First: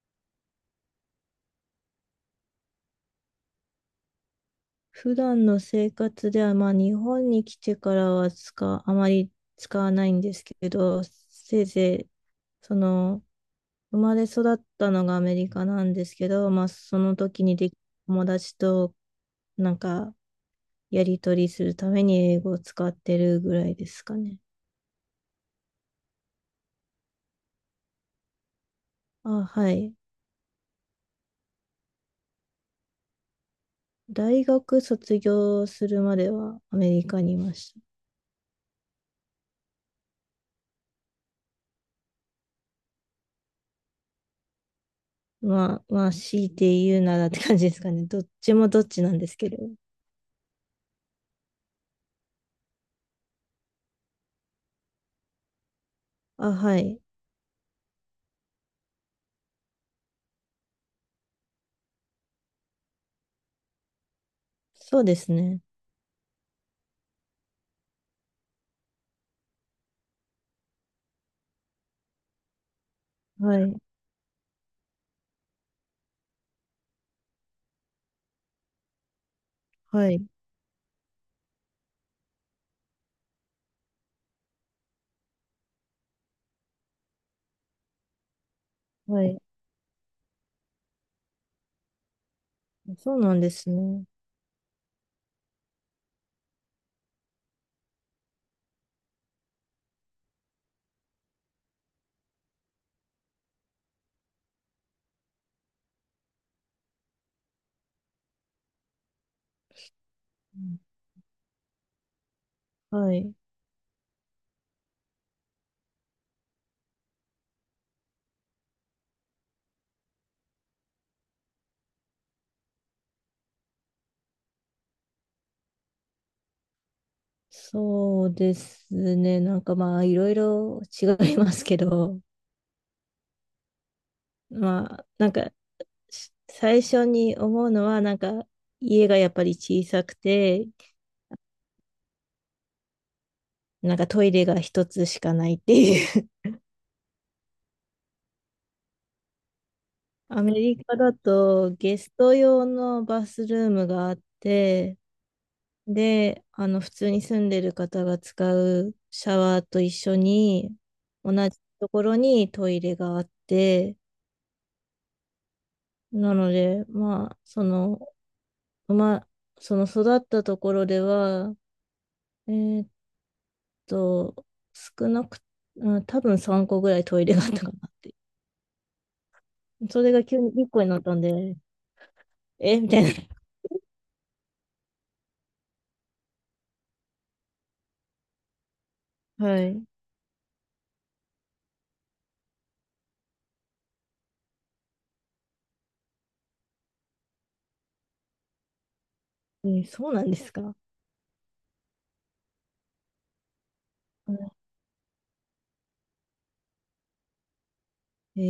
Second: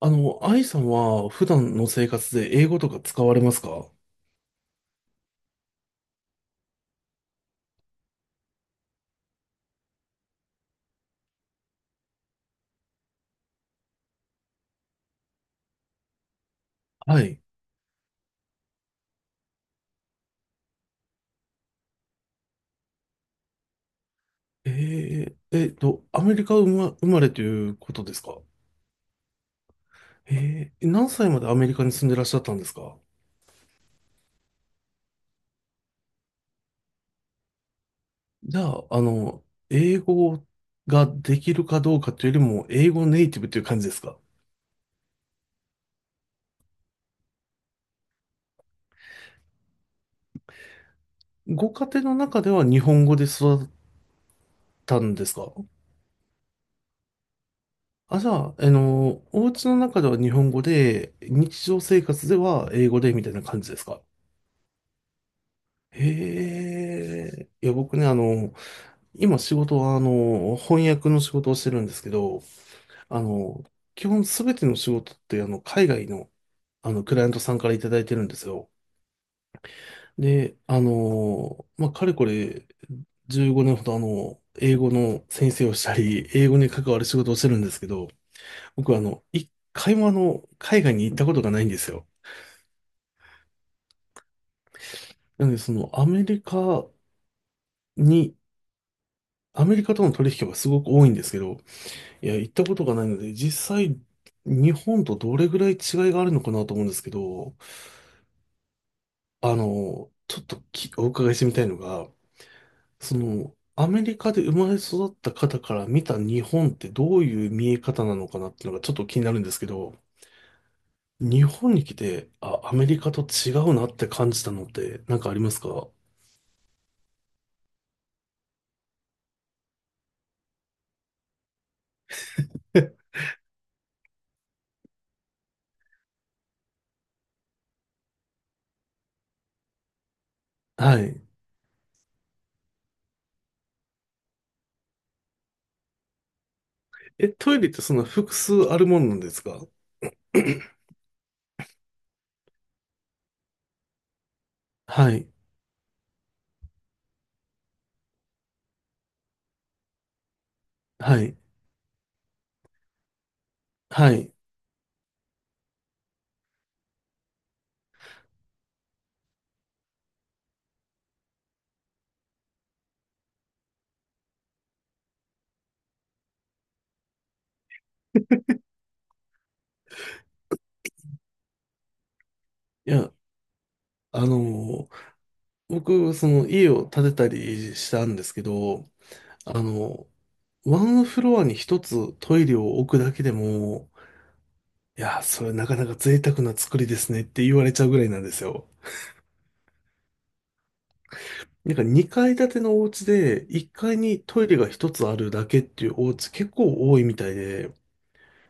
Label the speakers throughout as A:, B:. A: 愛さんは普段の生活で英語とか使われますか？
B: 普段の生活では、まあ、日本に来てからはあまり使わないんですけど、せいぜい、その、生まれ育ったのがアメリカなんですけど、まあ、その
A: はい。
B: 時に友達となんか、やり取りするために英語を使ってるぐらいですかね。
A: アメリカ生まれということですか？
B: あ、はい。
A: 何歳までアメリカに住んでらっしゃったんですか？
B: 大学卒業するまではアメリカにいました。
A: じゃあ、英語ができるかどうかというよりも、英語ネイティブという感じですか？
B: まあ、強いて言うならって感じですかね。どっちもどっちなんですけど。
A: ご家庭の中では日本語で育ったんですか？
B: あ、はい。
A: あ、じゃあ、お家の中では日本語で、日常生活では英語でみたいな感じですか？
B: そうですね。
A: へえ。いや、僕ね、今仕事は、翻訳の仕事をしてるんですけど、あ
B: は
A: の、
B: い、
A: 基本すべての仕事って、海外の、クライアントさんからいただいてるんですよ。
B: はい、
A: で、まあ、かれこれ15年ほど、英語の先生をしたり、英語に関わる仕事をしてるんですけど、僕は、
B: はい。
A: 一回も、海外に行ったことがないんですよ。
B: そうなんですね。
A: なので、に、アメリカとの取引はすごく多いんですけど、いや、行ったことがないので、実際、日本とどれぐらい違いがあるのかなと思うんですけど、ちょっ
B: う
A: と
B: ん
A: きお伺いしてみたいのが、
B: はい。
A: アメリカで生まれ育った方から見た日本ってどういう見え方なのかなっていうのがちょっと気になるんですけど、日本に来て、あ、アメリカと違うなって感じたのってなんかありますか？
B: そうですね。なんかまあ、いろいろ違いますけど、まあ、なんか、最初に思うのは、なんか、家がやっぱり小さくて、
A: はい。
B: なんかトイレが一つしかないっていう。
A: え、トイレってそんな複数あるものなんですか？
B: アメリカだとゲスト用のバスルームがあって、
A: はい。
B: で、あの、普通に住んでる方が使うシャワーと一緒に、
A: は
B: 同
A: い。
B: じところにトイレがあって、
A: はい。い
B: なので、まあ、その、まあ、その育ったところでは、えーっと、少なく、うん、多分3個ぐらいトイレがあったかなって。それが急に1個になったんで、えみた
A: や、
B: い
A: あの僕、その家を建てたりしたんですけど、
B: な。
A: あ
B: はい。
A: の、ワンフロアに一つトイレを置くだけでも、いや、それなかなか贅沢な作りですねって言われちゃうぐらいなんですよ。
B: そうなんですか。
A: なんか2階建てのお家で1階にトイレが一つあるだけっていうお家結構多いみたいで、
B: え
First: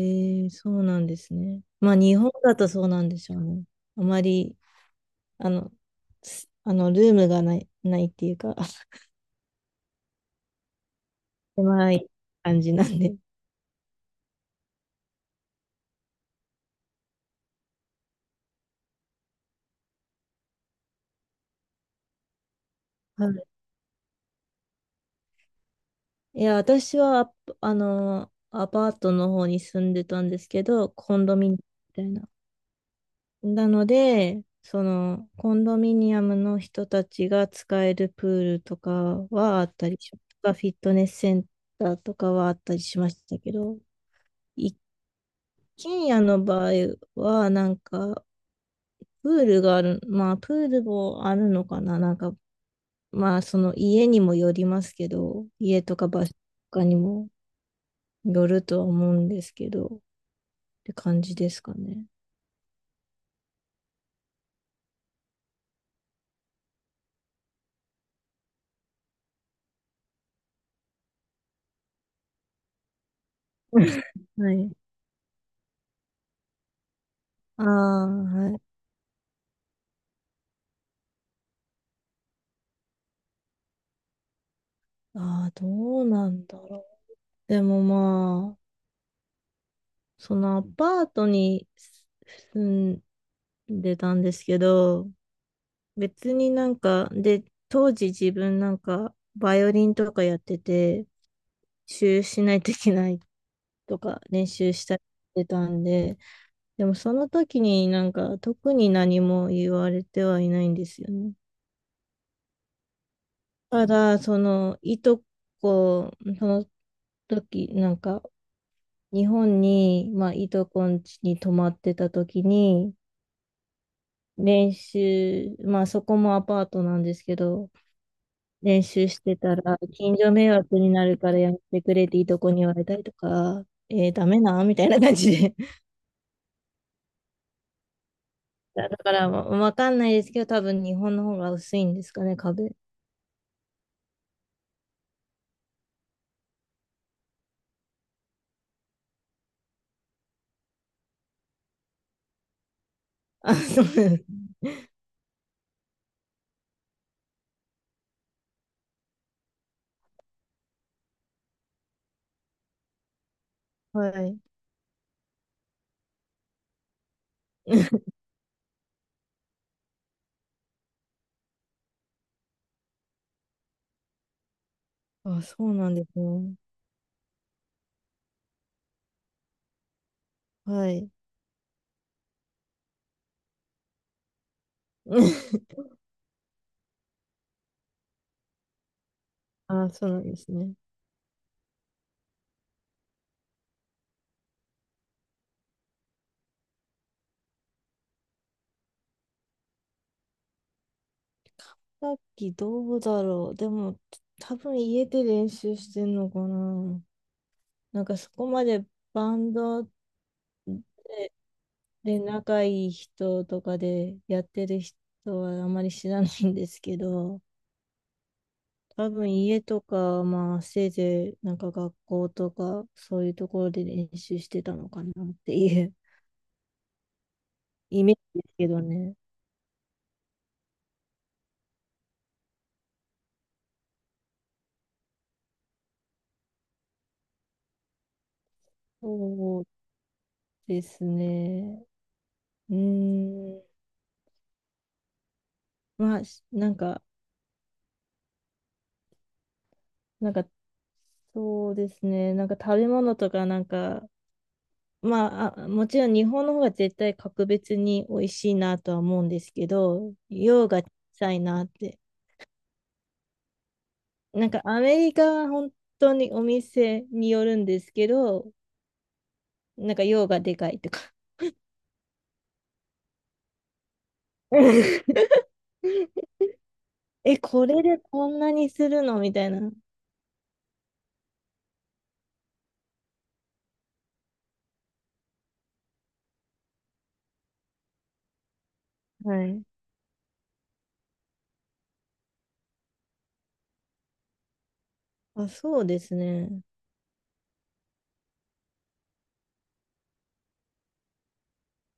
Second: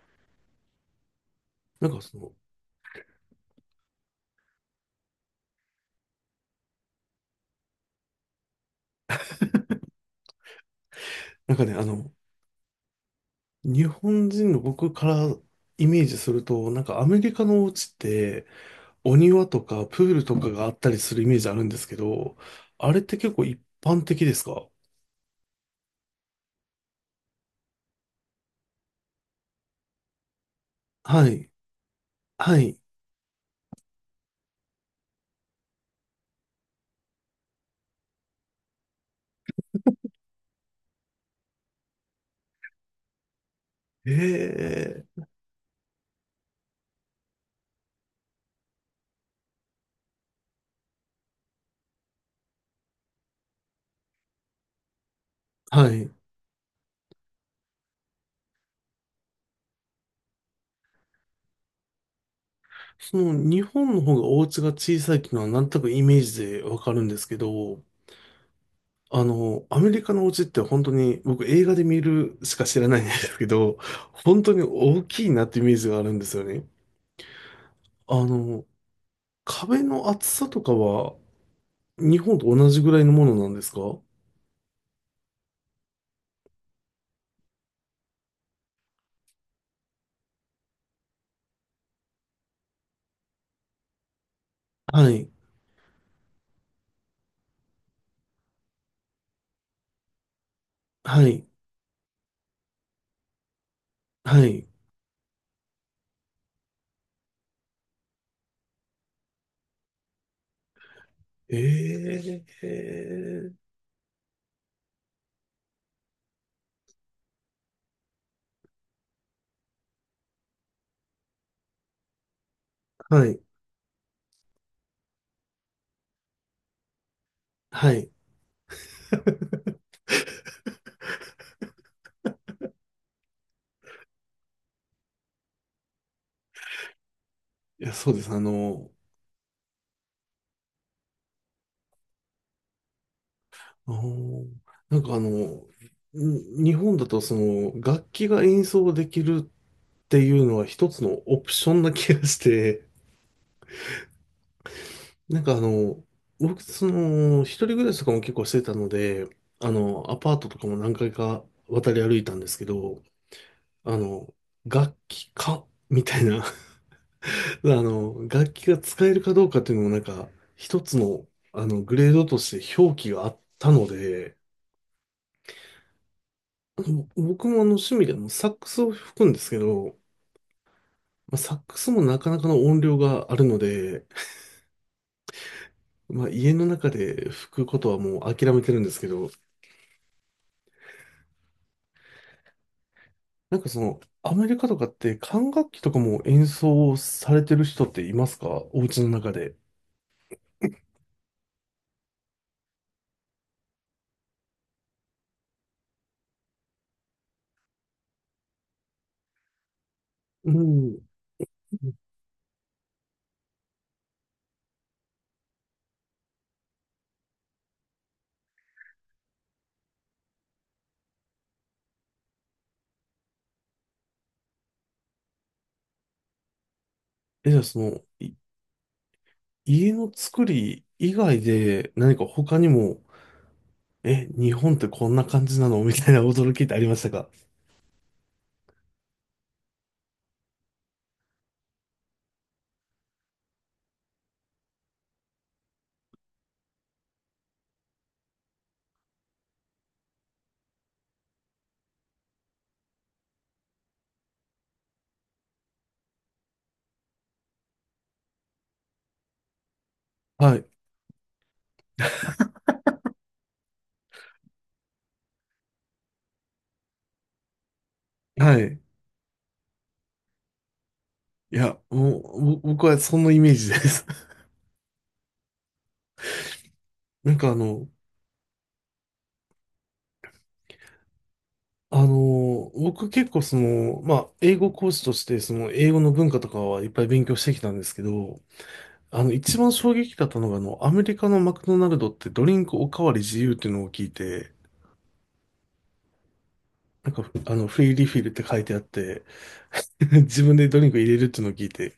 B: そうなんですね。
A: なん
B: まあ、
A: か
B: 日本だとそうなんでしょうね。あまりあの、すあの、ルームがない、っていうか、
A: なんかね、
B: 狭い感じなんで。
A: 日本人の僕からイメージすると、なんかアメリカのお家って、お庭とかプールとかがあったりするイメージあるんですけど、あれって
B: は
A: 結
B: い
A: 構一般的ですか？
B: いや、私はアパートの方に住んでたんですけど、コ
A: は
B: ンドミ
A: い。
B: ニアムみたいな。
A: はい。
B: なので、その、コンドミニアムの人たちが使えるプールとかはあったりし、とかフィットネスセンターとかはあったりしましたけど、一
A: ええ。
B: 軒家の場合は、なんか、プールがある、まあ、プールもあるのかな、なんか、まあ、その家にもよりますけど、家
A: は
B: とか
A: い。
B: 場所とかにもよるとは思うんですけど、って感じですかね。
A: その日本の方がお家が小さいっていうのはなんとなくイメージでわかるんですけど、アメリカのお家って本当に僕映画で見るしか知らないんですけど、本当
B: は
A: に
B: い。
A: 大きいなってイメージがあるんですよね。
B: ああ、
A: あ
B: はい。
A: の、壁の厚さとかは日本と同じぐらいのものなんですか？は
B: ああ、どうなんだろう。でもまあ、そのアパートに住んでたんですけど、
A: い。
B: 別になんか、で、当時自分なんか、バイオリンとかやってて、練
A: はい。
B: 習しないといけないとか、
A: は
B: 練
A: い。
B: 習したりしてたんで、でもその時になんか特に何も言われてはいないんですよね。
A: ええ、
B: ただ、そのいとこ、その時なんか日本に、まあ、いとこん家に泊まってた時に
A: はい、
B: 練習、まあそこもアパートなんですけど、
A: はい。
B: 練習してた ら近所迷惑になるからやめてくれっていとこに言われたりとか、ダメなみたいな感じで。
A: いや、そうです。
B: だからわかんないですけど、多分日本の方が薄いんですかね、壁。
A: あーなんか日本だとその楽器が演奏できるっていうのは一つのオプションな気がして、
B: あ、そうなんです
A: なんか僕、一人暮らしとかも結構してたので、アパートとかも何回か渡り歩いたんですけど、あ
B: は
A: の、
B: い。
A: 楽器かみたいな楽器が使えるかどうかっていうのもなんか、一つの、グレードとして表記があったので、
B: あ、そうなんですね。
A: ぼ僕も趣味でもサックスを吹くんですけど、
B: はい。
A: まあ、サックスもなかなかの音量があるので、まあ、家の中で吹くことはもう諦めてるんですけど、
B: あ、そうなんですね。
A: なんかアメリカとかって管楽器とかも演奏されてる人っていますか？お家の中で。
B: さっきどうだろう。でも、多分家で練習してんのかな。なんかそこまでバンド
A: うん。
B: で、で仲いい人とかでやってる人はあまり知らないんですけど、多分家とか、まあせいぜいなんか学校とかそういうところで練習してたのかなっていう
A: え、じゃあ
B: イメージですけどね。
A: 家の作り以外で何か他にも、え、日本ってこんな感じなの みたいな驚きってありましたか？
B: そうですね。うーん、まあ、なんか、そうですね、なんか食べ物とか、なんか、まあ、あ、もちろん日本の方が絶対格別に美味しいなとは思うんですけど、
A: はい。
B: 量が小さいなって。なんかアメリカは本当にお店によるんですけど、
A: はい。
B: なんか量がでかいとか。
A: いや、もう、僕はそのイメージです。な
B: え、
A: んか
B: これでこんなにするのみたいな。
A: あの僕結構まあ、英語講師として、その英語の文化とかはいっぱい勉強してきたんですけど、
B: は
A: 一
B: い。
A: 番衝撃だったのが、アメリカのマクドナルドってドリンクおかわり自由っていうのを聞いて、
B: あ、そうですね。
A: なんか、フリーリフィルって書いてあって、自分でドリンク入れるっていうのを聞いて、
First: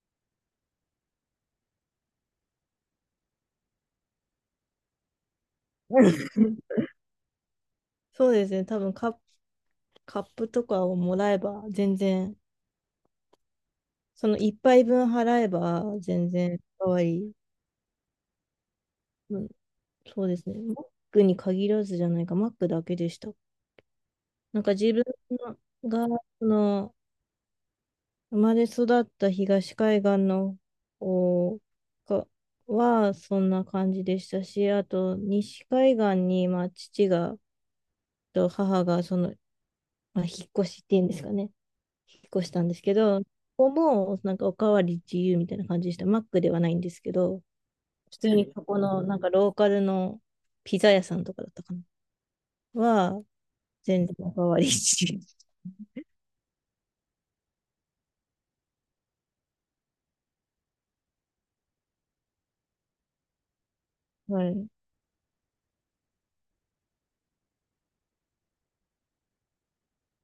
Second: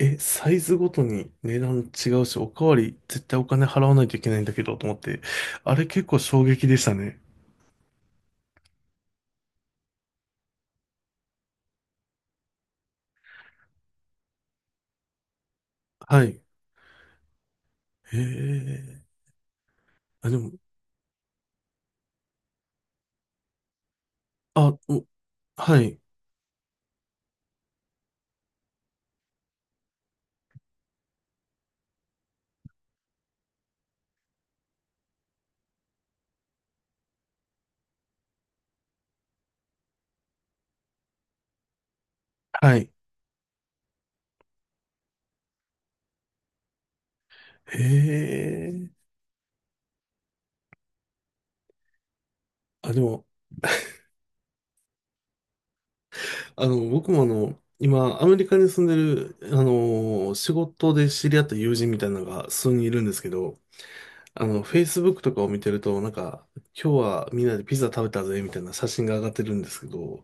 A: え、サイズごとに値段違うし、おかわり絶対お金払わないといけないんだけど、と思って、あれ結構 衝撃でしたね。
B: そうですね。多分カップとかをもらえば全然、その一杯分払えば
A: は
B: 全
A: い。
B: 然かわいい。
A: へえ。
B: うん、そう
A: あ、で
B: です
A: も、
B: ね。マックに限らずじゃないか、マックだけでした。なんか
A: あ、
B: 自分
A: おはい。
B: が、その、生まれ育った東海岸の方がはそんな感じでしたし、あと西海岸に、まあ、父がと母がその、まあ、引っ越しっていうんですかね、引っ越したんで
A: は
B: す
A: い。
B: けど、ここもなんかおかわり自由みたいな感じでした。マックではないんですけど、
A: へ
B: 普通にここ
A: え。
B: のなんかローカルのピザ屋さんとかだったかな。
A: あ、で
B: は、
A: も、
B: 全然おかわり自由。
A: 僕も今、アメリカに住んでる、仕事で知り合った友人みたいなのが数人いるんですけど、
B: はい。
A: Facebook とかを見てると、なんか、今日はみんなでピザ食べたぜ、みたいな写真が上がってるんですけど、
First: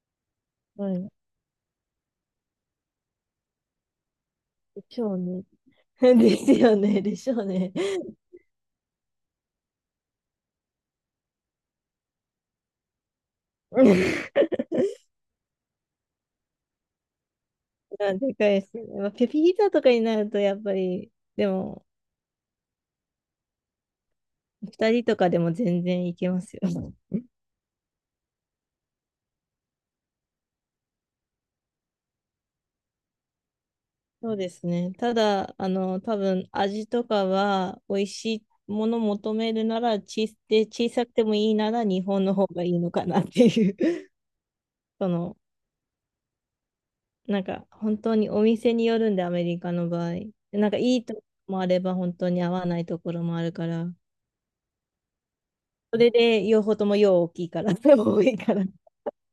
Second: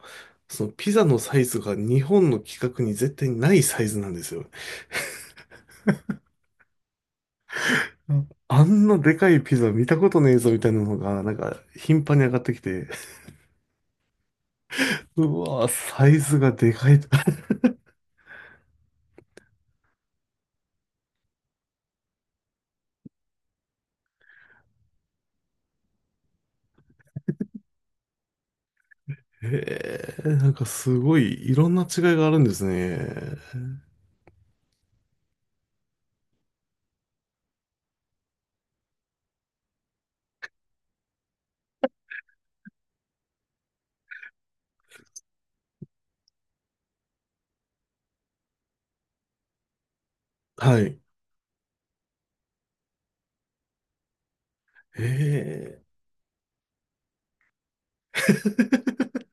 A: その
B: は
A: ピザ
B: い。
A: のサイズが日本の規格に絶対ないサイズなんですよ。
B: でしょうね。ですよね。でしょうね。
A: うん、あんなでかいピザ見たことねえぞ、みたいなのが、なんか、頻繁に上がってきて、うわぁ、サイズがでかいと
B: あでかいですね。まあ、ピーザとかになるとやっぱり、でも、二人とかでも全然いけますよ。
A: へえ、なんかすごい、いろんな違いがあるんですね。
B: そうですね。ただ、あの、多分味とかは美味しいもの求めるなら、で、小さくてもいいなら日本の方がいいのかなっていう。その、なんか本当にお店によるんで、アメリカの場合。なんか
A: は
B: い
A: い。
B: いとこもあれば本当に合わないところもあるから、
A: へえ。
B: それで両方とも量大きいから、多いから。